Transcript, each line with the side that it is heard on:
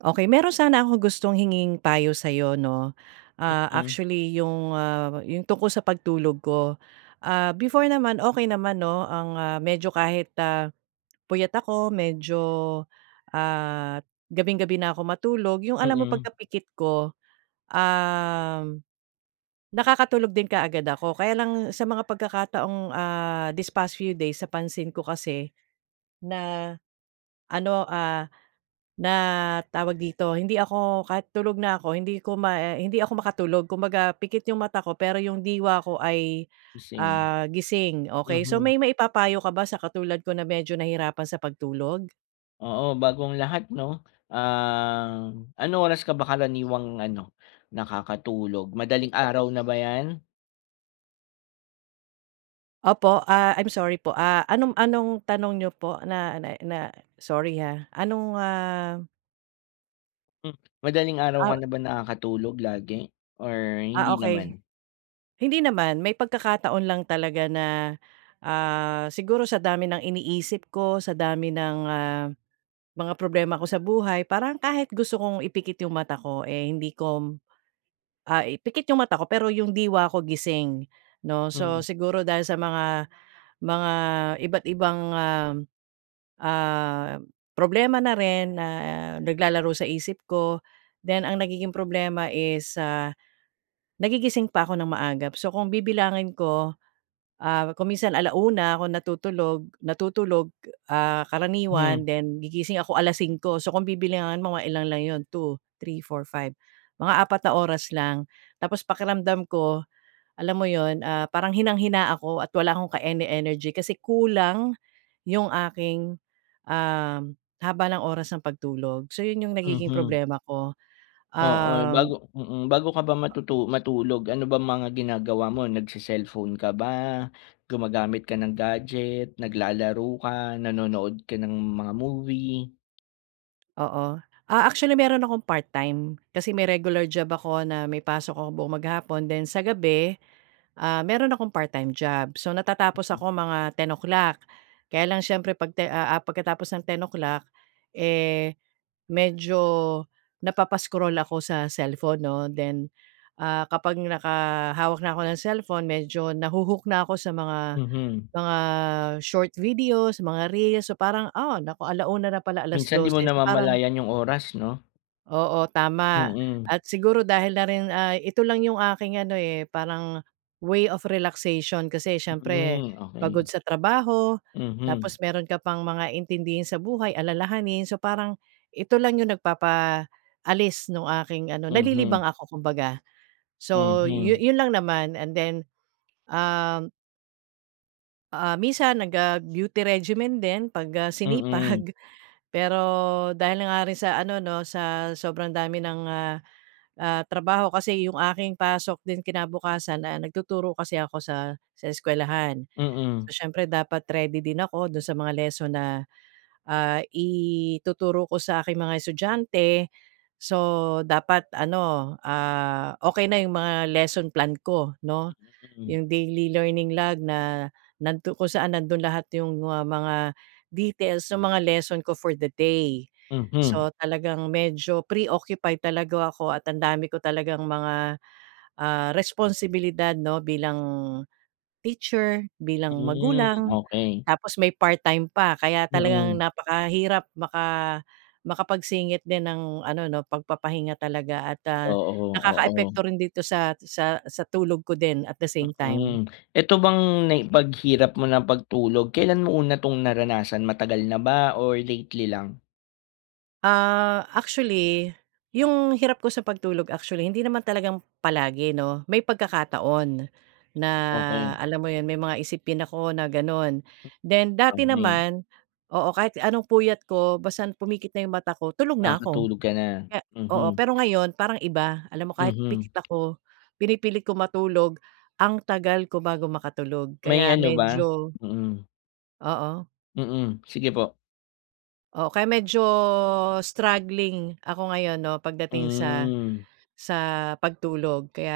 right: Okey. Mayro'n sana akong gustong hinging payo sayo 'no, ah,
left: Mm.
right: actually yung, ah, yung tungkol sa pagtulog ko. Ah, before naman okey naman 'no ang, ah, medyo kahit, ah, puyat ako medyo, ah, gabing-gabi na ako matulog yung alam mo
left: Mm.
right: pagkapikit ko, um, nakakatulog din kaagad ako. Kaya lang sa mga pagkakataong ah, this past few days napansin ko kasi na ano, ah, na tawag dito? Hindi ako kahit tulog na ako hindi ko ma hindi ako makatulog kumbaga pikit yung mata ko pero yung diwa ko ay,
left: Gising,
right: ah, gising, okey. So,
left: mhm.
right: may maipa-payo ka ba sa katulad ko na medyo nahihirapan sa pagtulog?
left: Oo, bago ang lahat 'no, um, anong oras ka ba karaniwang ano nakakatulog, madaling araw na ba yan?
right: Opo, ah, I'm sorry po, ah, anong anong tanong niyo po na na na sorry, ha. Anong, ah
left: Hmm Madaling araw ka
right: Ah
left: na ba nakakatulog lagi or
right: Ah,
left: hindi
right: okey.
left: naman?
right: Hindi naman, may pagkakataon lang talaga na, ah, siguro sa dami ng iniisip ko, sa dami ng, ah, mga problema ko sa buhay parang kahit gusto kong ipikit yung mata ko, eh, hindi ko ah, ipikit yung mata ko pero yung diwa ko gising 'no, so
left: Mhm.
right: siguro dahil sa mga, mga iba't ibang, um, ah, problema na rin na naglalaro sa isip ko, then ang nagiging problema is, ah, nagigising pa ako ng maagap so kung bibilangin ko, ah, kung minsan 1:00 ako natutulog natutulog, ah,
left: Mhm.
right: karaniwan then gigising ako 5:00 so kung bibilangin mo mga ilan lang 'yon, 2, 3, 4, 5, mga 4 na oras lang tapos pakiramdam ko, alam mo 'yun, ah, parang hinang-hina ako at wala akong ka-ene-energy kasi kulang yung aking, um, haba ng oras ng pagtulog. So 'yun yung nagiging
left: Mhm.
right: problema ko.
left: Oo, bago
right: Um
left: mm, bago ka ba matutu matulog ano bang mga ginagawa mo nagse-cellphone ka ba, gumagamit ka ng gadget, naglalaro ka, nanonood ka ng mga movie?
right: Oo, ah actually mayro'n akong part-time kasi may regular job ako na may pasok ako buong maghapon then sa gabi, ah, mayro'n akong part-time job. So natatapos
left: Mm.
right: ako mga 10:00 Kaya lang siyempre pag ti ah ah pagkatapos ng 10:00 eh, medyo, napapa-scroll ako sa cellphone 'no then, ah, kapag naka hawak na ako ng cellphone medyo nahu-hook na ako sa mga,
left: Mhm.
right: mga short videos, mga reels, so parang, ah, naku 1:00 na pala,
left: Minsan, di
right: 12:00
left: mo
right: so parang
left: namamalayan yung oras, 'no?
right: Oo, tama
left: Mm.
right: at siguro dahil na rin ay ito lang yung aking ano, eh, parang way of relaxation kasi siyempre,
left: Hmm,
right: pagod
left: okey.
right: sa trabaho
left: Mhm.
right: tapos mayro'n ka pang mga intindihin sa buhay, alalahanin. So parang, ito lang yung nagpapaalis nung aking ano nalilibang
left: Mhm.
right: ako kumbaga. So, yu
left: Mhm.
right: yun lang naman. And then, um ah, minsan nag, ah, beauty regimen din pag, ah,
left: Mm.
right: sinipag. Pero, dahil na nga rin sa ano 'no sa sobrang dami ng, ah, ah, trabaho kasi yung aking pasok din kinabukasan, ah, nagtuturo kasi ako sa sa eskwelahan.
left: Mm.
right: So siyempre dapat ready din ako do'n sa mga lesson na, ah, ituturo ko sa aking mga estudyante. So dapat ano, ah, okey na yung mga lesson plan ko 'no,
left: Mm.
right: yung daily learning log na, nagtu kung saan nando'n lahat yung mga mga details nung mga lesson ko for the day.
left: Mhm.
right: So talagang medyo pre-occupied talaga ako at ang dami ko talagang mga, ah, responsibilidad 'no bilang, teacher, bilang
left: Hmm,
right: magulang
left: okey.
right: tapos may part-time pa kaya talagang
left: Mm.
right: napakahirap maka makapagsingit din ng ano 'no pagpapahinga talaga at, ah,
left: Oo, oo.
right: nakaka-epekto rin dito sa sa sa tulog ko din at the same time.
left: Mm. Eto bang na 'pag hirap mo ng pagtulog kailan mo una tong naranasan, matagal na ba or lately lang?
right: Ah, actually 'yung hirap ko sa pagtulog actually hindi naman talagang palagi 'no, may pagkakataon, na
left: Okey.
right: alam mo 'yun, may mga isipin ako na gano'n then dati
left: Okey.
right: naman, oo, kahit anong puyat ko basta pumikit na 'yung mata ko tulog na ako, oo,
left: Nakatulog ka na,
right: kaya
left: mhm.
right: pero ngayon parang iba, alam mo kahit
left: Mhm.
right: pikit ako pinipilit ko matulog ang tagal ko bago makatulog, kaya
left: May ano ba?
right: medyo
left: Mm.
right: Oo.
left: Mm, sige po.
right: Oo, kaya medyo struggling ako ngayon 'no, pagdating sa
left: Hmm.
right: sa pagtulog, kaya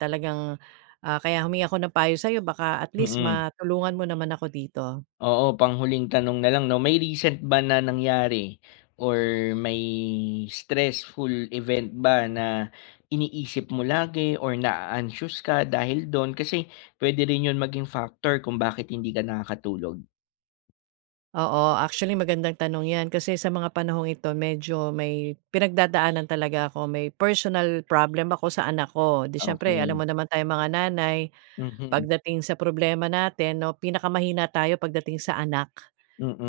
right: talagang, ah, kaya humingi ako ng payo sa'yo baka at least
left: Mm.
right: matulungan mo naman ako dito.
left: Oo, pang-huling tanong na lang 'no, may recent ba na nangyari or may stressful event ba na iniisip mo lagi or na-a-anxious ka dahil do'n kasi puwede rin 'yun maging factor kung bakit hindi ka nakakatulog.
right: Oo, actually magandang tanong 'yan kasi sa mga panahong ito medyo may pinagdadaanan talaga ako, may personal problem ako sa anak ko, di siyempre alam
left: Okey.
right: mo naman tayong mga nanay
left: Mhm.
right: pagdating sa problema natin, 'no, pinakamahina tayo pagdating sa anak.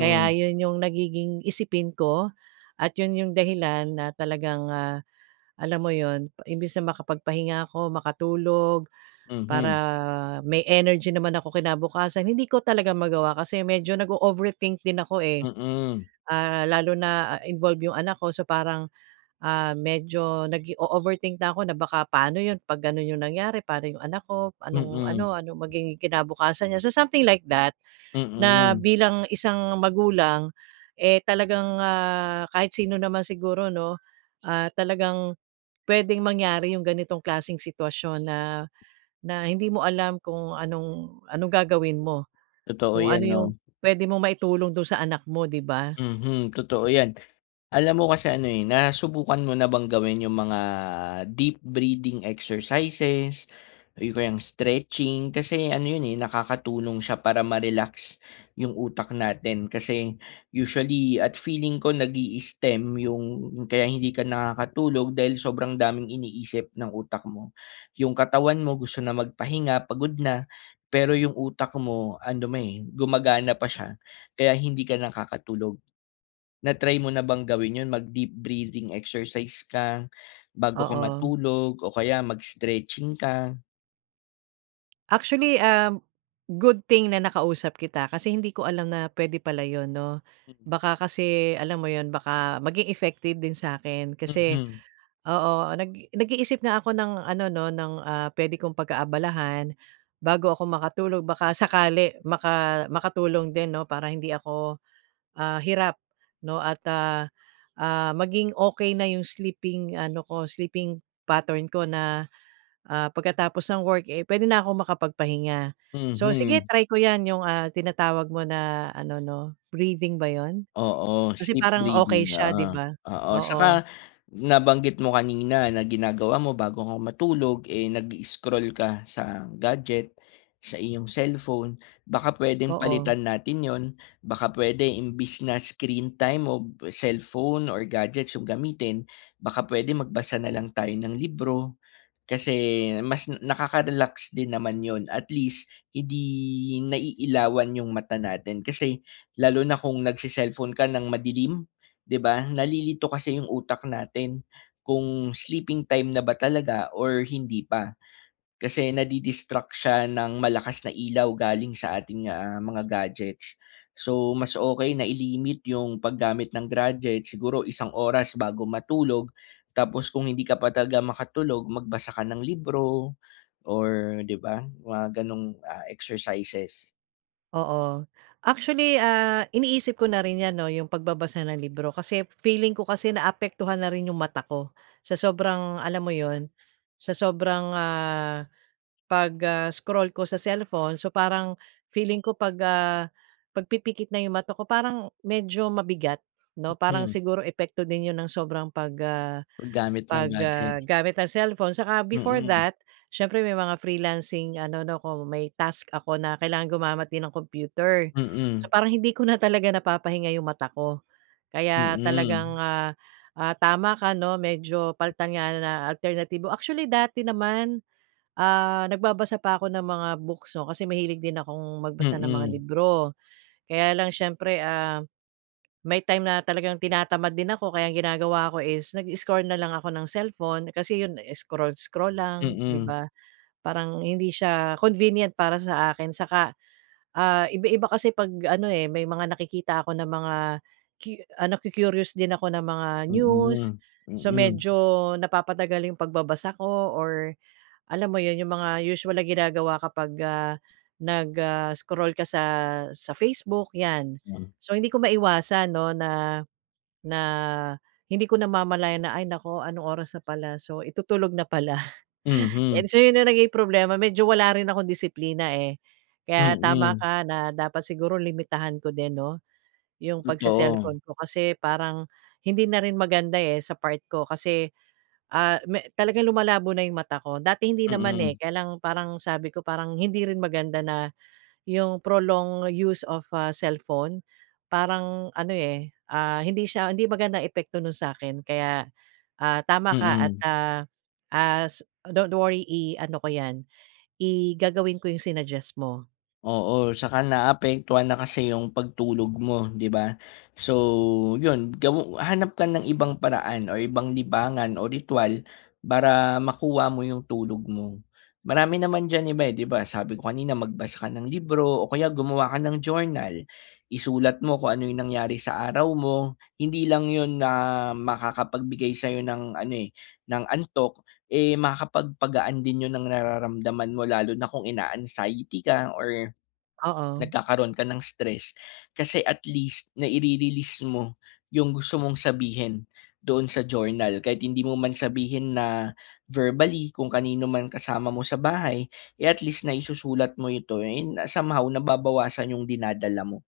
right: Kaya 'yun 'yung nagiging isipin ko at 'yun 'yung dahilan na talagang, ah, alam mo 'yun, imbes na makapagpahinga ako, makatulog, para
left: Mhm.
right: may energy naman ako kinabukasan, hindi ko talaga magawa kasi medyo nag-o-overthink din ako, eh.
left: Mm.
right: Ah, lalo na, ah, involve 'yung anak ko so parang, ah, medyo nag-o-overthink na ako na baka paano 'yun 'pag gano'n 'yung nangyari, paano 'yung anak ko, anong
left: Mm.
right: ano, ano magiging kinabukasan niya. So something like that na
left: Mm.
right: bilang isang magulang, eh, talagang, ah, kahit sino naman siguro 'no, ah, talagang puwedeng mangyari 'yung ganitong klaseng sitwasyon na na hindi mo alam kung anong anong gagawin mo,
left: Totoo
right: kung ano
left: 'yan,
right: 'yung
left: 'no.
right: puwede mong maitulong do'n sa anak mo, 'di ba?
left: Mhm, totoo 'yan. Alam mo kasi ano, eh, nasubukan mo na bang gawin 'yung mga deep breathing exercises o kaya 'yong stretching kasi ano 'yun, eh, nakakatulong siya para ma-relax 'yung utak natin, kasi usually at feeling ko nag-i-stem 'yung kaya hindi ka nakakatulog dahil sobrang daming iniisip ng utak mo. 'Yung katawan mo gusto na magpahinga, pagod na, pero 'yung utak mo, ando'n, eh, gumagana pa siya, kaya hindi ka nakakatulog. Na-try mo na bang gawin 'yun, mag-deep breathing exercise ka bago ka
right: Oo.
left: matulog o kaya mag-stretching ka?
right: Actually, um, good thing na nakausap kita. Kasi hindi ko alam na puwede pala 'yun 'no
left: Mm.
right: baka kasi alam mo 'yon baka maging effective din sakin kasi
left: Mhm.
right: oo nag nag-iisip nga ako ng ano 'no ng, ah, puwede kong pagkaabalahan bago ako makatulog baka
left: Mm.
right: sakali maka makatulong din 'no para hindi ako, ah, hirap 'no at, ah, ah, maging okey na yung sleeping ano ko sleeping pattern ko na, ah, pagkatapos ng work, eh, puwede na akong makapagpahinga. So, sige
left: Mhm.
right: try ko yan yung, ah, tinatawag mo na ano 'no breathing ba 'yon?
left: Oo,
right: Kasi
left: sleep
right: parang okey
left: breathing
right: siya 'di
left: oo,
right: ba?
left: oo
right: Oo.
left: 'saka nabanggit mo kanina na ginagawa mo bago ka matulog, eh, nag-i-scroll ka sa gadget sa iyong cellphone baka puwedeng
right: Oo.
left: palitan natin 'yon. Baka puwede imbis na screen time o cellphone or gadgets yung gamitin, baka puwede magbasa na lang tayo ng libro, kasi mas nakakarelax din naman 'yon at least hindi naiilawan yung mata natin. Kasi lalo na kung nagse-cellphone ka ng madilim 'di ba? Nalilito kasi yung utak natin kung sleeping time na ba talaga or hindi pa ,kasi nadi-destruct siya ng malakas na ilaw galing sa ating, ah, mga gadgets. So, mas okey na i-limit yung paggamit ng gadgets siguro isang oras bago matulog tapos, kung hindi ka pa talaga makatulog magbasa ka ng libro or 'di ba mga ganong, ah, exercises.
right: Oo. Actually, ah, iniisip ko na rin yan 'no, yung pagbabasa ng libro kasi feeling ko kasi naapektuhan na rin yung mata ko, sa sobrang alam mo yun sa sobrang ah, pag, ah, scroll ko sa cellphone. So parang feeling ko pag, ah, pag pipikit na yung mata ko, parang medyo mabigat 'no, parang
left: Mm.
right: siguro epekto din yun ng sobrang pag, ah,
left: Pag gamit ng
right: pag, ah,
left: gadget.
right: gamit ang cellphone. Saka before
left: Mm.
right: that, siyempre may mga freelancing ano 'no ko, may task ako na kailangan gumamit din ng computer. So
left: Mm.
right: parang hindi ko na talaga napapahinga yung mata ko. Kaya talagang,
left: Mm.
right: ah, ah, tama ka 'no medyo palitan nga na alternatibo, actually dati naman, ah, nagbabasa pa ko ng mga books 'no, kasi mahilig din akong magbasa ng mga
left: Mm.
right: libro. Kaya lang siyempre, ah, may time na talagang tinatamad din ako, kaya ang ginagawa ko is nag i-scroll na lang ako ng cellphone, kasi yun scroll-scroll lang di
left: Mm.
right: ba, parang hindi siya convenient para sa akin, saka, ah, iba-iba kasi pag ano, eh, may mga nakikita ako na mga cu ano ku-curious din ako na mga news,
left: Mm,
right: so
left: mm.
right: medyo napapatagal yung pagbabasa ko or alam mo yun yung mga usual na ginagawa kapag, ah, nag, ah, scroll ka sa sa Facebook, yan.
left: Hmm.
right: So hindi ko maiwasan 'no na na hindi ko namamalayan na, "Ay naku anong oras na pala, so itutulog na pala," and
left: Mhm.
right: so yun na naging problema, medyo wala rin akong disiplina, eh. Kaya tama
left: Mm.
right: ka na dapat siguro limitahan ko din 'no, yung
left: Totoo.
right: pag-ce-celllphone ko kasi parang hindi na rin maganda, eh, sa part ko kasi, ah, me talagang lumalabo na yung mata ko, dati hindi naman, eh,
left: Mm.
right: kaya lang parang sabi ko parang hindi rin maganda na yung prolong use of a cellphone parang ano, eh, ah, hindi siya hindi magandang epekto nun sa'kin. Kaya, ah, tama ka at,
left: Mm.
right: ah, ah, don't worry i-ano ko yan i gagawin ko yung sinuggest mo.
left: Oo 'tsaka naaapektuhan na kasi yung pagtulog mo 'di ba? So, yon gaw hanap ka ng ibang paraan or ibang libangan o ritwal para makuha mo yung tulog mo. Marami naman dyan iba 'di ba, sabi ko kanina magbasa ka ng libro o kaya gumawa ka ng journal. Isulat mo kung ano yung nangyari sa araw mo, hindi lang yon na makakapagbigay sa'yo ng ano, eh, ng antok, eh, makakapagpagaan din 'yon ng nararamdaman mo lalo na kung ina-anxiety ka or
right: Oo.
left: nagkakaroon ka ng stress. Kasi at least nai-re-release mo yung gusto mong sabihin doon sa journal kahit hindi mo man sabihin na verbally kung kanino man kasama mo sa bahay, eh, at least naisusulat mo ito and somehow nababawasan yung dinadala mo.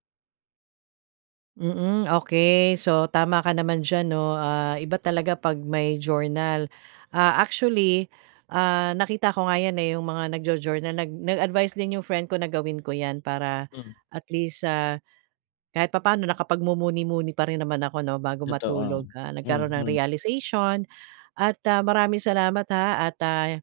right: Mm, okey. So, tama ka naman dyan 'no, ah, iba talaga pag may journal. Ah, actually, ah, nakita ko nga yan, eh, yung mga nagjo-journal nag nag-advice din yung friend ko na gawin ko yan para
left: M
right: at least, ah, kahit papaano nakapagmumuni-muni pa rin naman ako 'no bago
left: Totoo,
right: matulog, ah, nagkaroon ng
left: mhm.
right: realization at, ah, maraming salamat, ha at, ah,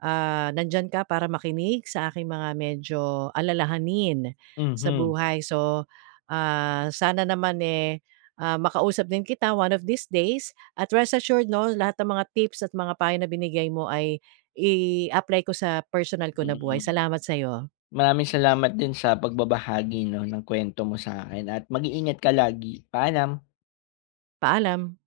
right: ah, nandiyan ka para makinig sa aking mga medyo alalahanin sa
left: Mhm.
right: buhay. So, ah, sana naman, eh, ah, makausap din kita one of these days at rest assured 'no lahat ng mga tips at mga payo na binigay mo ay i-apply ko sa personal ko na buhay,
left: Mm.
right: salamat sa'yo.
left: Maraming salamat din sa pagbabahagi 'no ng kuwento mo sa'kin at mag-iingat ka lagi, paalam.
right: Paalam.